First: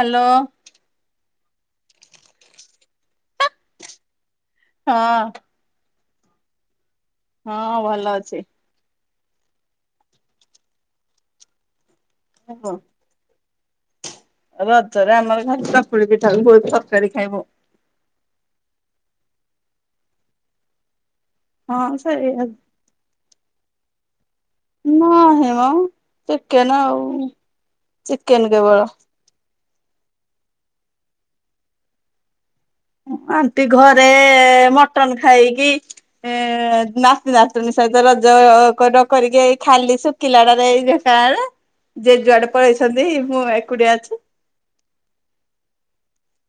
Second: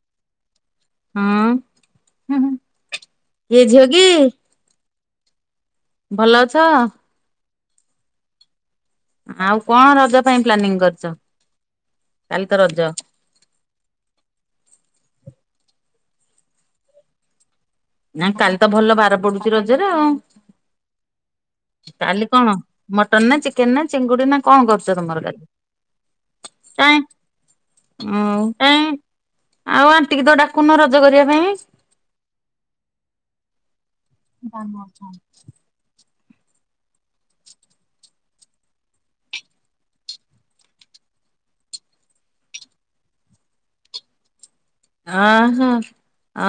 Hello. ହଁ, ହୁଁ, ହୁଁ। ଇଏ ଝିଅ କି? ହଁ। ଭଲ ଅଛ? ହଁ, ଭଲ ଅଛି। ଆଉ, କଣ ରଜ ପାଇଁ ପ୍ଲାନିଂ କରିଛ? କାଲି ତ ରଜ। ରଜରେ ଆମର ଘରେ ଚକୁଳି ପିଠା କୁ ବହୁତ ତରକାରୀ ଖାଇବୁ। ନା, କାଲି ତ ଭଲ ବାର ପଡୁଛି ରଜରେ, ଆଉ ହଁ କାଲି ସେଇ କଣ ମଟନ, ନା ଚିକେନ, ନା ଚିଙ୍ଗୁଡି ନା କଣ କରୁଛ ତମର କାଲି? ନାହିଁ ମ ଚିକେନ ଆଉ କାଇଁ, ଚିକେନ ଆଉ କେବଳ। କାଇଁ ଆଉ ଆଣ୍ଟିକି ତ ଡାକୁନ, ରଜ କରିବା ପାଇଁ? ଆଣ୍ଟି ଘରେ ମଟନ ଖାଇକି ନାତି ନାତୁଣୀ ସହିତ ରଜ କରିକି, ଏଇ ଖାଲି ଶୁଖିଲା ଟାରେ ଏଇ ଦେଖାହେଲା। ଯେ, ଯୁଆଡେ ପଳେଇଛନ୍ତି। ମୁଁ ଏକୁଟିଆ ଅଛି। ଆ, ହଁ।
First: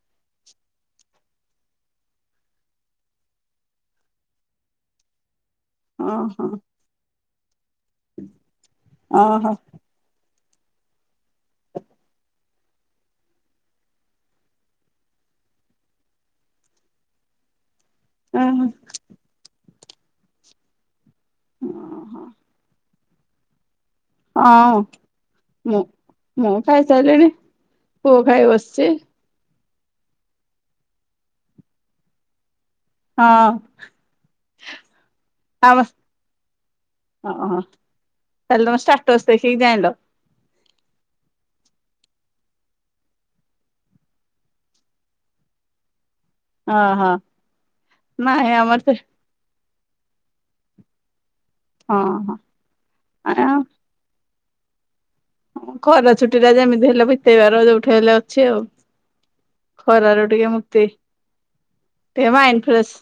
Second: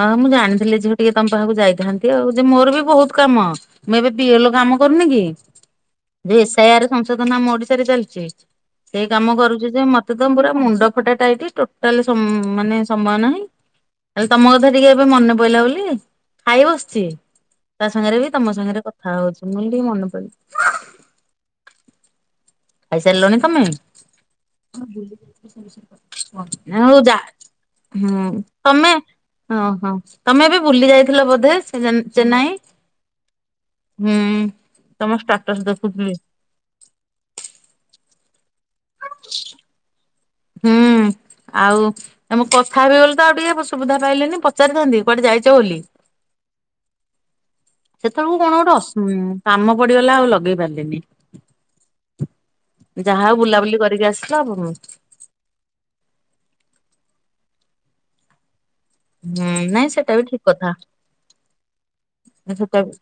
ଆ ମୁଁ ଜାଣିଥିଲେ ଝିଅ ଟିକେ ତମ ପାଖକୁ ଯାଇଥାନ୍ତି। ଆଉ ଯେ, ମୋର ବି ବହୁତ କାମ। ମୁଁ, ଏବେ ପିଏଲ୍ କାମ କରୁନି କି? ଯେ, ଓହୋ ଏସ୍ଆଇଆର ସଂଶୋଧନ ଆମ ଓଡିଶାରେରେ ଚାଲିଛି, ସେଇ କାମ ଓହୋ କରୁଛି ଯେ, ମତେ ମତେ ତ ପୁରା ମୁଣ୍ଡ ଫଟା ଟାଇଟ, ଟୋଟାଲ ସମ୍, ମାନେ ସମୟ ନାହିଁ। ହେଲେ, ତମ କଥା ଟିକେ ଏବେ ମନେ ପଡିଲା ବୋଲି, ଖାଇ ବସିଛି। ତା ସାଙ୍ଗରେ ବି, ତମ ଓହୋ ସାଙ୍ଗରେ କଥା ହଉଛି। ମୁଁ କହିଲି ଟିକେ ମନେ ପଇଲା। ଅହ। ଖାଇସାରିଲନି ତମେ ହଁ ମୁଁ ମୁଁ ହଉ ଯା। ଖାଇସାରିଲିଣି ପୁଅ ହୁଁ, ଖାଇ ବସିଛି। ତମେ? ହଁ ହଁ ତମେ ଏବେ ବୁଲି ଯାଇଥିଲ ବୋଧେ ସେ ଚେନ୍ନାଇ? ହଁ ହୁଁ, ତମ ଷ୍ଟାଟସ୍ ଦେଖୁଥିଲି। ଓହ ତାହେଲେ ତମେ ତାଷ୍ଟସ ଦେଖି ଜାଣିଲ? ହୁଁ ଆଉ ତମ କଥା ହେବି ଗଲେ ତ ଆଉ ଟିକେ ସୁବିଧା ପାଇଲେନି ପଚାରିଥାନ୍ତି କୁଆଡେ ଯାଇଛ ବୋଲି? ଅ ହଁ। ସେତେବେଳକୁ କଣ ଗୋଟେ ଅସୁ କାମ ପଡିଗଲା ଆଉ ଲଗେଇ ପାରିଲିନି। ହଁ ହଁ ଯାହା ହଉ ଆ ବୁଲାବୁଲି କରିକି ଆସିଲ, [inaudible] ଖରା ଛୁଟି ଟା ଯେମିତି ହେଲେ ବିତେଇବାର ଯୋଉଠି ହେଲେ ଅଛି ଆଉ ନାଇଁ ସେଟା ବି ଖରାରୁ ଠିକ ଟିକେ କଥା ମୁକ୍ତି ଟିକେ ମାଇଣ୍ଡ ସେଟା ଫ୍ରେଶ।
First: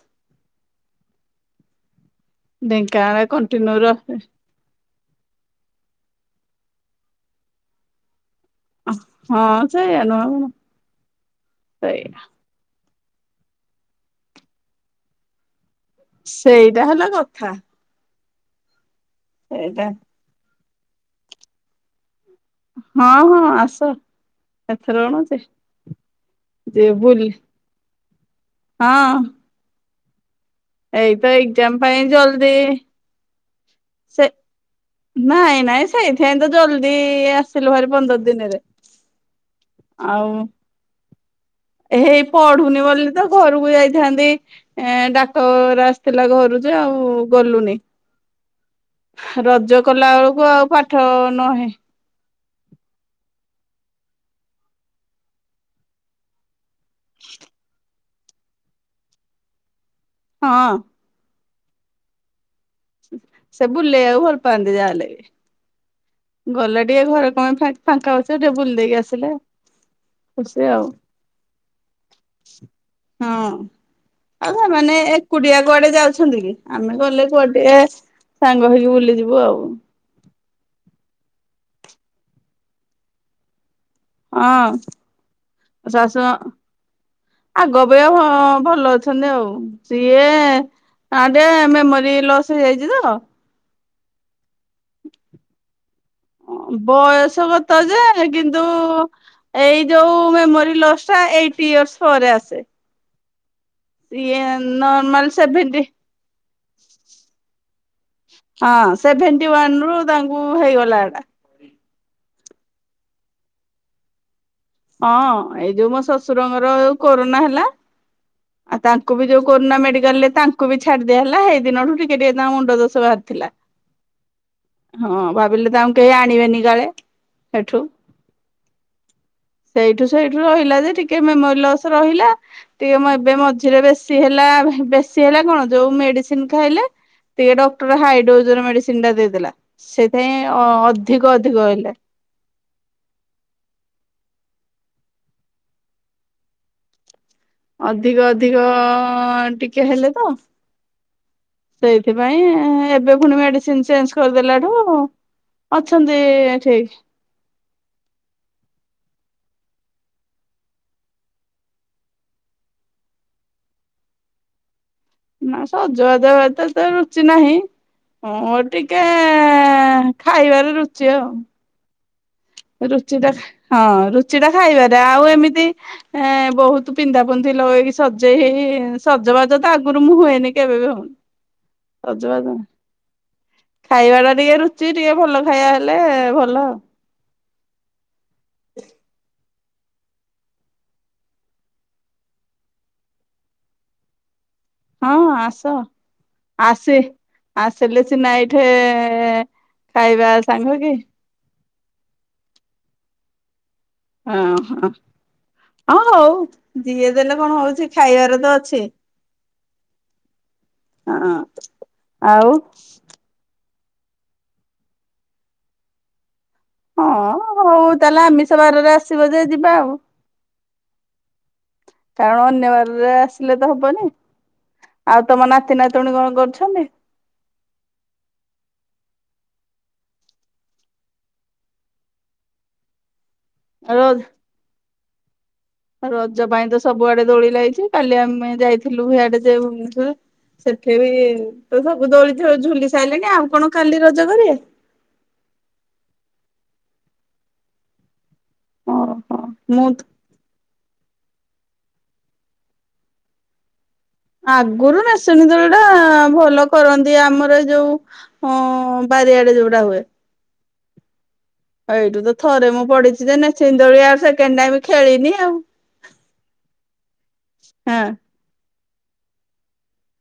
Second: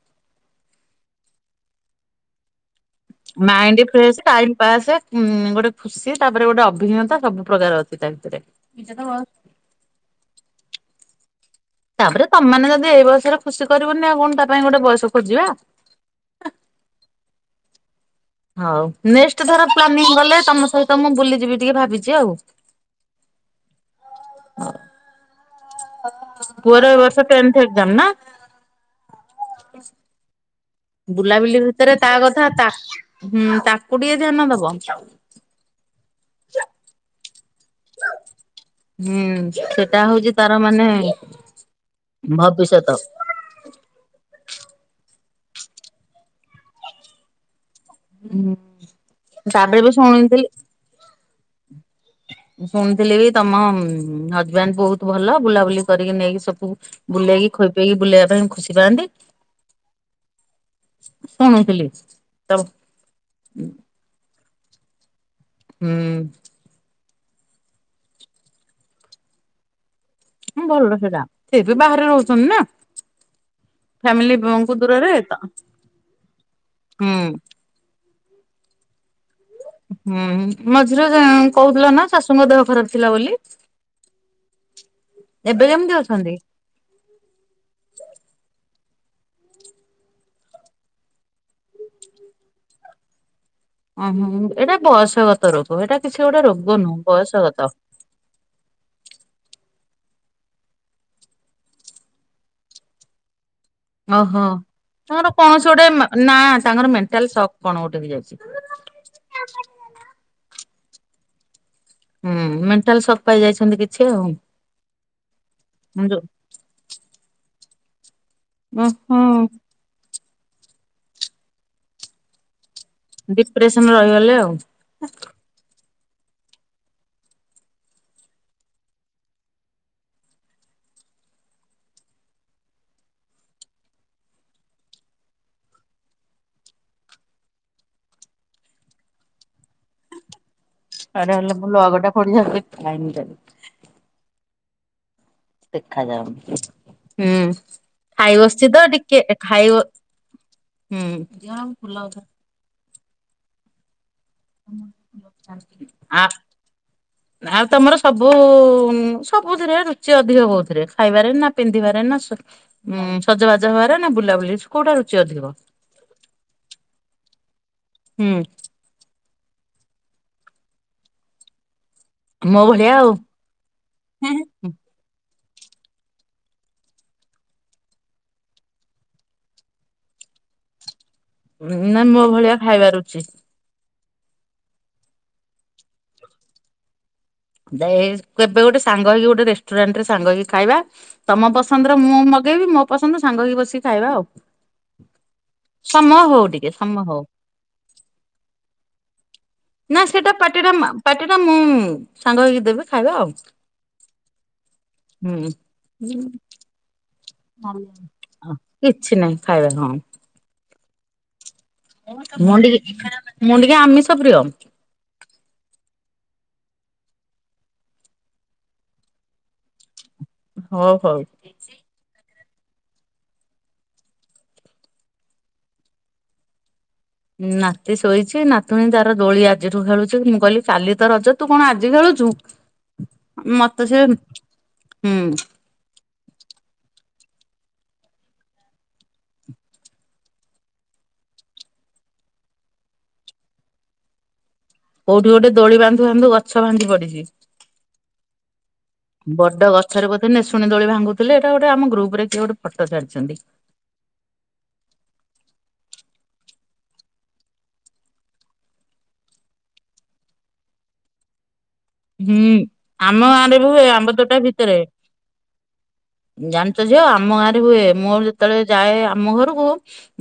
ଢେଙ୍କାନାଳ କଣ୍ଟିନ୍ୟୁ ମାଇଣ୍ଡ ର ଫ୍ରେଶ ଟାଇମ ପାସ। ହୁଁ ଗୋଟେ ଖୁସି ତାପରେ ଗୋଟେ ଅଭିଜ୍ଞତା ସବୁ ପ୍ରକାର ଅଛି ତା ଭିତରେ। ହଁ ସେଇଆ ନୁହ ଆଉ କଣ? ସେଇଆ ତାପରେ ତମେ ଯଦି ଏଇ ବୟସରେ ଖୁସି କରିବନି ଆଉ କଣ ତା ପାଇଁ ଗୋଟେ ବୟସ ଖୋଜିବା? ସେଇଟା ହେଲା କଥା। ହଉ ନେଷ୍ଟ ଥର ସେଇଟା ପ୍ଲାନିଂ କଲେ ତମ ସହିତ ମୁଁ ବୁଲିଯିବି ଟିକେ ଭାବିଛି ଆଉ। ହଁ ହଁ ଆସ ଏଥରେ କଣ ଅଛି? ଯେ ପୁଅର ଏ ବର୍ଷ ବୁଲି ଟେନ୍ଥ ଏକ୍ସାମ ନା? ହଁ। ଏଇତ ବୁଲାବୁଲି ଏକ୍ଜାମ ଭିତରେ ପାଇଁ ତା କଥା ଜଲଦି ତା ହୁଁ ତାକୁ ଟିକେ ସେ ଧ୍ୟାନ ଦବ। ନାଇଁ ନାଇଁ ସେଇଥିାଇଁ ତ ଜଲଦି ଆ ଲ ଭାର ପନ୍ଦର ଦିନରେ। ହୁଁ ସେଟା ହଉଛି ଆଉ ତାର ମାନେ ହେଇ ପଢୁନି ଭବିଷ୍ୟତ। ବୋଲି ତ ଘରକୁ ଯାଇଥାନ୍ତି ଏ ଡାକର ଆସିଥିଲା ଘରୁ ଯେ ଆଉ ଗଲୁନି। ତାପରେ ରଜ ବି କଲା ଶୁଣିଥିଲି ବେଳକୁ ଆଉ ପାଠ [unintelligible] ଶୁଣିଥିଲି ବି ତମ ହଜବେଣ୍ଡ ବହୁତ ଭଲ ବୁଲାବୁଲି କରିକି ନେଇକି ସବୁ ବୁଲେଇକି ଖୋଇ ପଇକି ବୁଲେଇବା ପାଇଁ ଖୁସି ପାଆନ୍ତି। ହଁ ଶୁଣିୁଥିଲି ତବୁ ସେ ବୁଲେଇବାକୁ ଭଲ ପାଆନ୍ତି ଯାହା ହେଲେ। ହୁଁ ଗଲା ଟିକେ ଘରେ କେ ଫାଙ୍କା ଅଉଛ ଟିକେ ବୁଲ ଦେଇକି ଆସିଲେ। ଖୁସି ଆଉ ଭଲ ସେଇଟା ସେ ବି ବାହାରେ ରହୁଛନ୍ତି ନା? ହଁ ଆଉ ଫ୍ୟାମିଲିଙ୍କୁ ସେମାନେେ ଦୂରରେ ତ ଏକୁଟିଆ କୁଆଡେ ଯାଉଛନ୍ତି କି ଆମେ ହୁଁ ଗଲେ କୁଆଡିଆ ସାଙ୍ଗ ହେଇକି ବୁଲିଯିବୁ ଆଉ। ହୁଁ ମଝିରେ କହୁଥିଲ ନା ଶାଶୁଙ୍କ ଦେହ ଖରାପ ଥିଲା ବୋଲି? ହଁ ଏବେ କେମିତି ଅଛନ୍ତି? [inaudible] ଆଗ ଆପେଜ୍ଞା ଭଲ ଅଛନ୍ତି ଆଉ। ସିଏ ଆ ଟ ମେମୋରି ଲସ୍ ହେଇଯାଇଛି ତ ଓ ହୋ ଏଇଟା ବୟସଗତ ରୋଗ ଏଇଟା କିଛି ଗୋଟେ ରୋଗ ନୁହଁ ବୟସଗତ। କିନ୍ତୁ ଏଇ ଯୋଉ ମେମୋରି ଲସ୍ ଟା ଏଇଟି ଇୟର୍ସ ପରେ ଆସେ। ଇଏ ଓହୋ ନର୍ମାଲ ତାଙ୍କର କୌଣସି ସେଭେଣ୍ଟି ଗୋଟେ ନା ତାଙ୍କର ମେଣ୍ଟାଲ ସକ୍ କଣ ଗୋଟେ। [inaudible] ହଁ ସେଭେଣ୍ଟି ୱାନ ରୁ ତାଙ୍କୁ ହେଇଗଲା ଏଟା। ହୁଁ ମେଣ୍ଟାଲ ସକ୍ ପାଇ ଯାଇଛନ୍ତି କିଛି ଆଉ। ହଁ ଏଇ ଯୋଉ ମୋ ଶ୍ୱଶୁରଙ୍କର ଯୋଉ କୋରୋନା ହେଲା। ଆଉ ଉଁ ତାଙ୍କୁ ବି ଯୋଉ ହୁଁ କରୋନା ମେଡିକାଲ ରେ ତାଙ୍କୁ ବି ଛାଡିଦିଆ ହେଲା ସେଇ ଦିନଠୁ ଟିକେ ଟିକେ ତା ମୁଣ୍ଡ ଦୋଷ ଥିଲା ଡିପ୍ରେସନ ରହିଗଲେ ଆଉ। ହଁ ବିଲେ ତାଙ୍କୁ କେହି ଆଣିବେନି କାଳେ, ହେଠୁ? ସେଇଠୁ ସେଇଠୁ ରହିଲା ଯେ ଟିକେ ମେମୋରି ଲସ୍ ରହିଲା। ଟିକେ ଏବେ ମଝିରେ ବେଶୀ ହେଲା। ବେଶୀ ହେଲା କଣ ଯୋଉ ମେଡିସିନ ଖାଇଲେ ଟିକେ ଡକ୍ଟର ହାଇଡ୍ରୋଜର ମେଡିସିନ ଟା ଦେଇ ଦେଲା। ସେଥିାଇଁ ଆରେ ହେଲେ ମୁଁ ଲଗଟା ପଡିିି ଯାଉଛି। ଖାଇନିଲି ଦେଖାଯାଉନି। ହୁଁ ଅଧିକ, ଖାଇ ଅଧିକ ବସିଛି ତ ଟିକେ ଖାଇବ ଟିକେ ହେଲେ ତ। ହୁଁ ସେଇଥିପାଇଁ ଏବେ ପୁଣି ମେଡିସିନ ଚେଞ୍ଜ କରିଦେଲା ଠୁ ଅଛନ୍ତି ଆ ଏଠି। ଆଉ ତମର ସବୁ ସବୁଥିରେ, ରୁଚି ଅଧିକ କେଉଥିରେ? ଖାଇବାରେ ନା ପିନ୍ଧିବାରେ ନା, ଉଁ ସଜବାଜ ହବାରେ ନା, ବୁଲାବୁଲି କୋଉଟା ରୁଚି ଅଧିକ? ନା, ସଜ ବାଜ ହେବାରେ ଏତେ ତ ରୁଚି ନାହିଁ। ହୁଁ ହଁ, ଟିକେ କେ---ଖାଇବାରେ ରୁଚି ଆଉ। ମୋ ଭଳିଆ ଆଉ। ରୁଚି ଟା, ହଁ ରୁଚି ଟା ନା ଖାଇବାରେ, ଆଉ ଏମିତି ଏଁ, ବହୁତ ପିନ୍ଧା ପୁନ୍ଧି ଲଗେଇକି ସଜେଇ ହେଇ, ଉଁ, ସଜବାଜ ତ ଆଗରୁ ମୁଁ ହୁଏନି କେବେ ବି ହ ହଁ। ଉଁ, ଉଁ, ନା ମୋ ଭଳିଆ ଖାଇବା ରୁଚି? ଖାଇବା ଟା ଟିକେ ରୁଚି, ଟିକେ ଭଲ ଖାଇବା ହେଲେ ଭଲ। ଦେ-କେବେ ଗୋଟେ ସାଙ୍ଗ ହେଇକି ଗୋଟେ ରେଷ୍ଟୁରାଣ୍ଟ ରେ ସାଙ୍ଗ ହେଇକି ଖାଇବା। ତୋମ ପସନ୍ଦ ର ମୁଁ ମଗେଇବି। ମୋ ପସନ୍ଦ ସାଙ୍ଗ ହେଇ ବସିକି ଖାଇବା ଆଉ। ଆଉ ହଁ ଆସ ସମୟ ହଉ ଟିକେ, ଆସେ ସମୟ ହଉ। ଆସିଲେ ସିନା ଏଇଠି ଖାଇବା ସାଙ୍ଗ ହେଇକି। ଏଟା ମୁଁ, ସାଙ୍ଗ ହେଇକି ଦେବି ଖାଇବା ଆଉ। ହଁ, ହଁ। ହୁଁ। ହଁ ହଉ ଯିଏ ଦେଲେ କଣ ହଉଛି, ଖାଇବାର ତ ଅଛି। କିଛି ନାହିଁ ଖାଇବା ହଁ ହଁ। ଆଉ ମୁଁ, ଟିକି ମୁଁ, ଟିକିଏ ଆମିଷ ପ୍ରିୟ। ହଁ, ହଉ ତାହେଲେ ଆମିଷ ବାରରେ ଆସିବ ଯେ ଯିବା ଆଉ। ହୋ ହଉ। କାରଣ ଅନ୍ୟ ବାରରେ ଆସିଲେ ତ ହବନି। ଆଉ ତୋମ ନାତି ନାତୁଣୀ କଣ କରୁଛନ୍ତି? ନାତି ଶୋଇଛି। ନାତୁଣୀ ତାର ଦୋଳି ଆଜିଠୁ ଖେଳୁଛି। ମୁଁ କହିଲି କାଲି ତ ରଜ ତୁ କଣ ଆଜି ଖେଳୁଛୁ। [inaudible] ମୋତେ ସେ, ରଜ ହୁଁ ରଜ ପାଇଁ ତ ସବୁଆଡେ ଦୋଳି ଲାଗିଛି। କାଲି ଆମେ ଯାଇଥିଲୁ ହିଆଡେ ଯେ ଭୁବନେଶ୍ୱର ସେଠି ବି ତ ସବୁ ଦୋଳି ଥାଉ ଝୁଲି ସାଇଲେଣି ଆଉ କଣ କାଲି ରଜ କରିବେ। କୋଉଠି ଗୋଟେ ଦୋଳି ବାନ୍ଧୁ ବାନ୍ଧୁ ଗଛ ଭାଙ୍ଗି ପଡିଛି। ଓହୋ ବଡ ମୁଁ ଗଛରେ ବୋଧେ ନିସୁଣୀ ଦୋଳି ବାନ୍ଧୁ ଥିଲେ। ଏଟା ଗୋଟେ ଆମ ଗ୍ରୁପ୍ ରେ କିଏ ଗୋଟେ ଫଟୋ ଛାଡିଛନ୍ତି। ଆଗୁରୁ ନେସୁଣି ଦୋଳି ଟା ଭଲ କରନ୍ତି ଆମର ଏ ଯୋଉ ହଁ ବାରିଆଡେ ଯୋଉଟା ହୁଏ। ଏଇଠୁ ତ ହୁଁ ଥରେ ମୁଁ ଆମ ପଡିଛି ଯେ ଗାଁରେ ବି ନେସିଣୀ ହୁଏ ଦୋଳି ଆମ୍ବ ଆଉ ତୋଟା ସେକେଣ୍ଡ ଟାଇମ୍ ଖେଳିନି ଆଉ। ଜାଣିଚ ଝିଅ ଆମ ଗାଁରେ ହୁଏ। ହଁ ମୋର ଯେ ତେଳେ ଯାଏ ଆମ ଘରକୁ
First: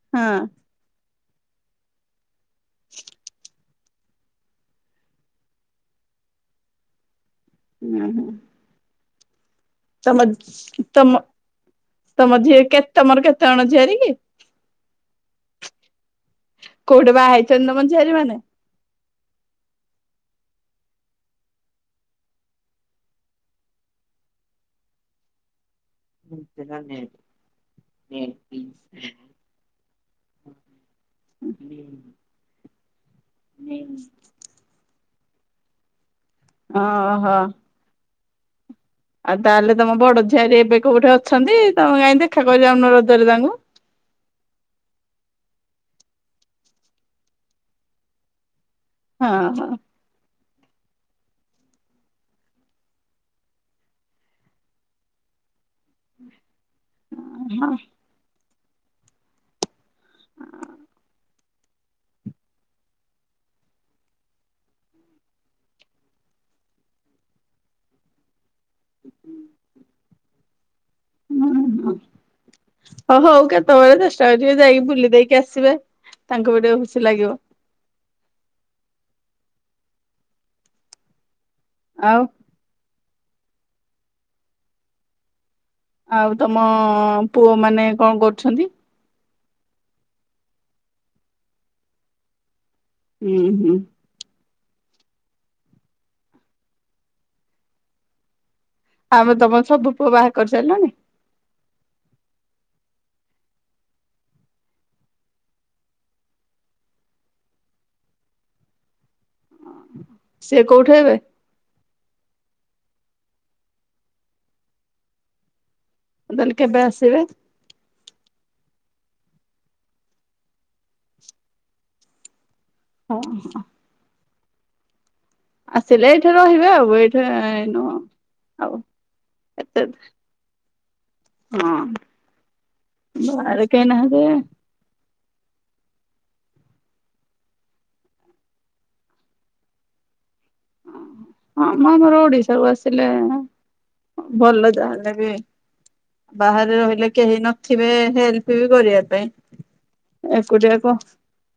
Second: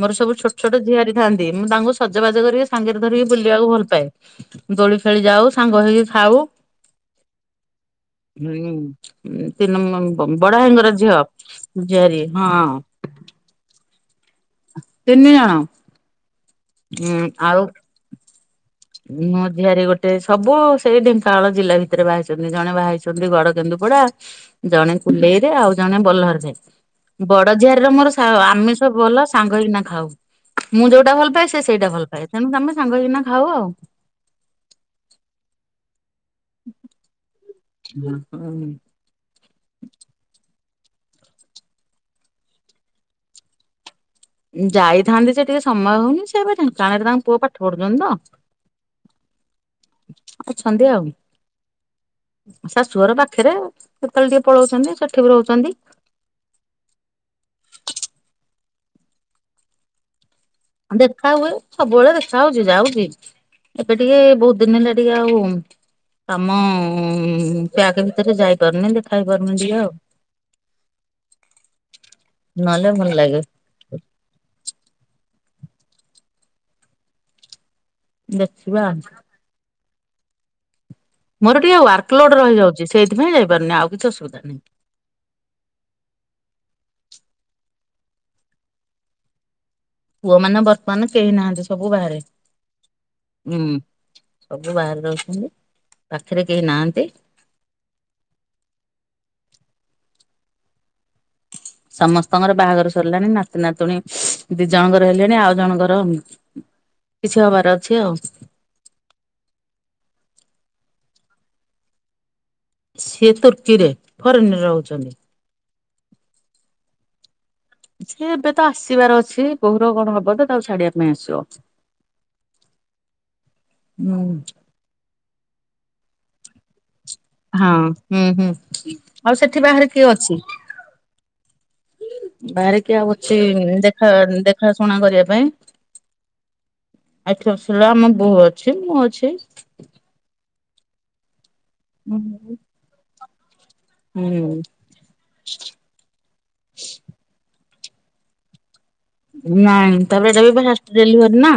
ମୋର ହଁ ସବୁ ଛୋଟ, ଛୋଟ ଝିଆରୀ ଥାଆନ୍ତି, ମୁଁ ତାଙ୍କୁ ସଜବାଜ କରିକି ସାଙ୍ଗରେ ଧରିକି ବୁଲିବାକୁ ଭଲ ପାଏ। ଦୋଳି ଖେଳି ଯାଉ, ସାଙ୍ଗ ହେଇକି ଖାଉ। ହୁଁ। ହୁଁ, ଉଁ, ତିନି ତମ ନମବ ବଡ଼ ଭାଇଙ୍କର ଝିଅ, ଝିଆରୀ ହଁ ତୋମର କେତେ ଜଣ ଝିଆରୀ କି? ତିନି ଜଣ। ଉଁ କୋଉଠି ବାହା ଆଉ ହେଇଛନ୍ତି ତୋମ ଝିଆରୀ ମାନେ? ମୋ ଝିଆରୀ ଗୋଟେ, ସବୁ ସେଇ ଢେଙ୍କାନାଳ ଜିଲ୍ଲା ଭିତରେ ବାହା ହେଇଛନ୍ତି। ଜଣେ ବାହା ହେଇଛନ୍ତି ଗଡ଼କେନ୍ଦୁପଡ଼ା। ଜଣେ କୁଲେଇରେ, ଆଉ ଜଣେ ବହ୍ଲରରେ। ବଡ ଝିଆରୀ ର ମୋର ସାଅ ଆମେ ସବୁ ଭଲ ସାଙ୍ଗ ହେଇକିନା ଖାଉ। ମୁଁ ଯୋଉଟା ଭଲ ପାଏ, ସେ ସେଇଟା ଭଲ ପାଏ। ତେଣୁ ଆମେ ସାଙ୍ଗ ହେଇକିନା ଖାଉ ଆଉ। ଓ ହୋ। [inaudible] ଆଉ ତାହେଲେ ତୋମ ବଡ ଝିଆରୀ ଏବେ କୋଉଠି ଅଛନ୍ତି? ତୋମେ କାଇଁ ଦେଖା କରି ଯାଉନ ରଜରେ ତାଙ୍କୁ? ଯାଇଥାନ୍ତି ଯେ ଟିକେ ସମୟ ହଉନି। ସିଏ ଏବେ ଢେଙ୍କାନାଳରେ ତାଙ୍କ ପୁଅ ପାଠ ପଢୁଛନ୍ତି ତ। ହଁ, ହଁ। ଅଛନ୍ତି ଆଉ। ଶାଶୁଘର ପାଖରେ, କେତେବେଳେ ଟିକେ ପଳଉଛନ୍ତି। ସେଠି ବି ରହୁଛନ୍ତି। ଅ ହଁ। ଦେଖା ହୁଏ, ସବୁବେଳେ ଦେଖା ହଉଛି ଯାଉଛି। ଏବେ ଟିକେ ବହୁତ ଦିନ ହେଲା ଟିକେ ଆଉ କାମ-ଅ-ଅ- ପ୍ୟାକ୍ ଭିତରେ, ଯାଇପାରୁନି ଦେଖା ହେଇପାରୁନି ଟିକେ ଆଉ। ହୁଁ, ହୁଁ। ନହେଲେ ଭଲ ହ, ଲାଗେ ହଉ କେତ କେତେବେଳେ ଚେଷ୍ଟା କରିବେ ଯାଇକି ବୁଲି ଦେଇକି ଆସିବେ। ତାଙ୍କୁ ବି ଟିକେ ଖୁସି ଲାଗିବ। ଦେଖିବା। ମୋର ଟିକେ ୱାର୍କ ଆଉ ଲୋଡ୍‌ ରହିଯାଉଛି, ସେଇଥିପାଇଁ ଯାଇପାରୁନି। ଆଉ କିଛି ଅସୁବିଧା ନାହିଁ। ଆଉ ତମ ପୁଅ ମାନେ କଣ କରୁଛନ୍ତି? ପୁଅମାନେ ବର୍ତ୍ତମାନ କେହି ନାହାଁନ୍ତି, ସବୁ ବାହାରେ। ହୁଁ। ସବୁ ବାହାରେ ରହୁଛନ୍ତି, ପାଖରେ କେହି ନାହାଁନ୍ତି। ଆମେ ତମ ସବୁ ପୁଅ ବାହା କରି ସାରିଲଣି? ସମସ୍ତଙ୍କର ବାହାଘର ସରିଲାଣି। ନାତି-ନାତୁଣୀ ଦି ଜଣଙ୍କର ହେଲେଣି, ଆଉ ଜଣଙ୍କର କିଛି ହବାର ଅଛି, ଆଉ। ସେ କୋଉଠି ହେବେ? ସିଏ ତୁର୍କୀରେ, ଫରେନ୍‌ ରେ ରହୁଛନ୍ତି। ତାହେଲେ, କେବେ ଆସିବେ? ସେ ଏବେ ତ ଆସିବାର ଅଛି। ବୋହୁର କଣ ହବ, ତ? ତାକୁ ଛାଡିବା ପାଇଁ ଆସିବ। ହଁ, ହଁ। ହୁଁ। ଆସିଲେ ଏଇଠି ରହିବେ ଆଉ। ଏଠ ହଁ, ହୁଁ, ହୁଁ ଆଉ, ସେଠି ଏତେ ବାହାରେ କିଏ ଅଛି? ହଁ ବାହାରେ କିଏ ଆଉ ଅଛି, ବାହାରେ କେହି ଦେଖ, ନାହାନ୍ତି ଦେଖ ଦେଖା ଶୁଣା କରିବା ପାଇଁ ଆଠ ବର୍ଷ ହେଲା, ଆମ ବୋହୁ ଅଛି, ମୁଁ ଅଛି। ହଁ, ମ ଆମର ଓଡିଶା କୁ ଆସିଲେ ଭଲ ହୁଁ ଯାହେଲେ ବି। ବାହାରେ ରହିଲେ କେହି ନଥିବେ ହେଲ୍ପ ବି କରିଆକୁ। ନାଇଁ, ତାପରେ ଏଇଟା ବି ଫାଷ୍ଟ ଡେଲିଭରି ନା।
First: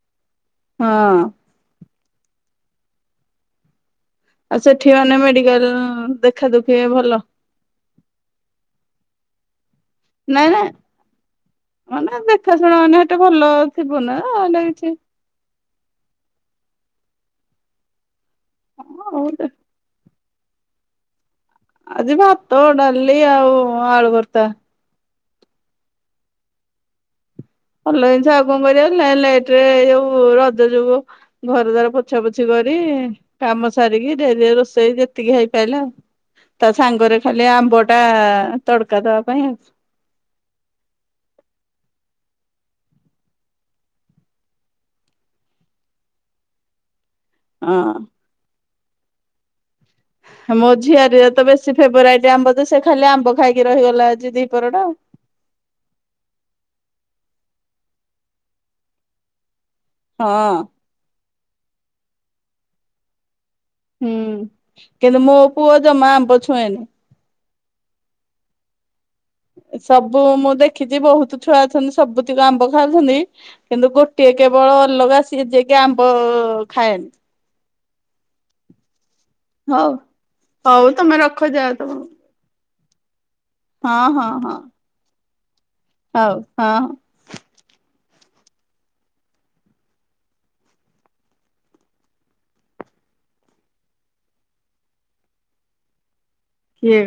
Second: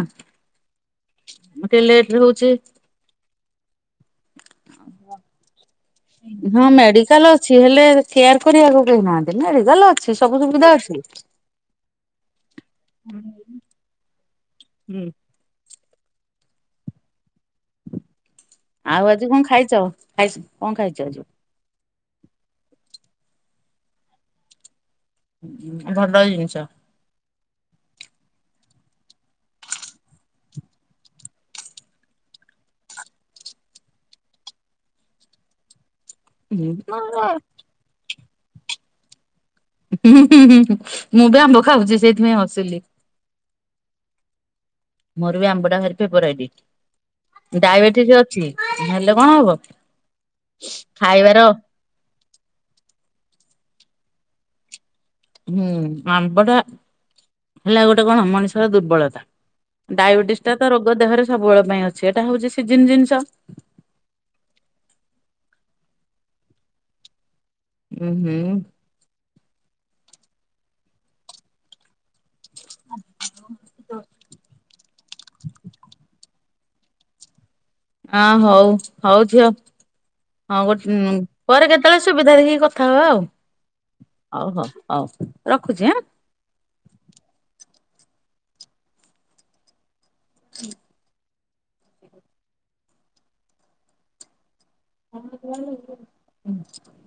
ହଁ। ମତେ ଲେଟରେ ହଉଛି। ଆଉ ସେଠି ମାନେ ମେଡିକାଲ୍‌ ଦେଖା ହଁ ଦେଖି ଭଲ। ମେଡିକାଲ ଅଛି ହେଲେ କେୟାର କରିବାକୁ କେହି ନାହାଁନ୍ତି ନା, ରେଗାଲ ଅଛି, ସବୁ ନାଇଁ ନାଇଁ ସୁବିଧା ଅଛି। ମାନେ, ଦେଖା ଶୁଣା ନିହାତି ଭଲ ଥିବ ନା ଲାଗିଛି। ହୁଁ ଆଉ, ହଉ ଆଜି କଣ ଖାଇଛ? ଖାଇ-କଣ ଖାଇଛ ଆଜି? ଆଜି ଭାତ, ଡ଼ାଲି ଆଉ ଆଳୁ ଭର୍ତ୍ତା। ଭଲ ଜିନିଷ। ଭଲ ଜିନିଷ। ଆଉ କଣ କରିବା ଲେଟ୍ ରେ, ଯୋଉ ରଜ ଯୋଗୁ ଘର ଦ୍ବାର ପୋଛା ପୋଛି କରି, କାମ ସାରିକି ଡେରି ରୋଷେଇ ଯେତିକି ହେଇପାଇଲା। ତା ସାଙ୍ଗରେ ଖାଲି ଆମ୍ବଟା ତଡକା ଦବାପାଇଁ ଆଉ। ହୁଁ, ହୁଁ, ହୁଁ। ମୁଁ ବି ଆମ୍ବ ଖାଉଛି ସେଇଥିପାଇଁ ହସିଲି। ମୋର ବି ଆମ୍ବଟା ଭାରି ଫେବରାଇଟି। ଆଉ ଡାଇବେଟିସ ଅଛି ହେଲେ କଣ ହବ। ମୋ ଖାଇବାର ଝିଆରିରତ ବେଶୀ ଫେବରାଇଟ ଆମ୍ବ ଯେ ସେ ଖାଲି ଆମ୍ବ ଖାଇକି ରହିଗଲା ଆଜି ଦିପହରଟା ଆଉ। ହୁଁ ଆମ୍ବଟା ହେଲା ଗୋଟେ କଣ ମଣିଷର ଦୁର୍ବଳତା। ହଁ ଡାଇବେଟିସଟାତ ରୋଗ ଦେହରେ ସବୁବେଳେ ପାଇଁ ଅଛି ଏଟା ହଉଚି ସିଜିିନ ଜିନିଷ। ହୁଁ କିନ୍ତୁ ମୋପୁଅ ଜମା ଆମ୍ବ ଛୁଏଁନି। ଉୁଁ ହୁଁ। ସବୁ ମୁଁ ଦେଖିଚି ବହୁତ୍ ଛୁଆ ଅଛନ୍ତି ସବୁତିକ ଆମ୍ବ ଖାଉଚନ୍ତି। କିନ୍ତୁ ଗୋଟିଏ କେବଳ ଅଲଗା ସିଏ ଯିଏକି ଆମ୍ବ ଖାଏନି। ଆଁ ହଉ, ହଉ ଝିଅ ହଉ ହଁ ହଉ ଗୋଟେ ତମେ ରଖ ପରେ ଯାଅ ତମ କେତେବେଳେ ସୁବିଧାଦେଖି କ କଥା ହବା ହଁ ହଁ ଆଉ ହଁ ହଉ ହଉ ହଉ ରଖୁଚି ଆଁ। ହଉ ହଁ। [inaudible] [unintelligible] କିଏ?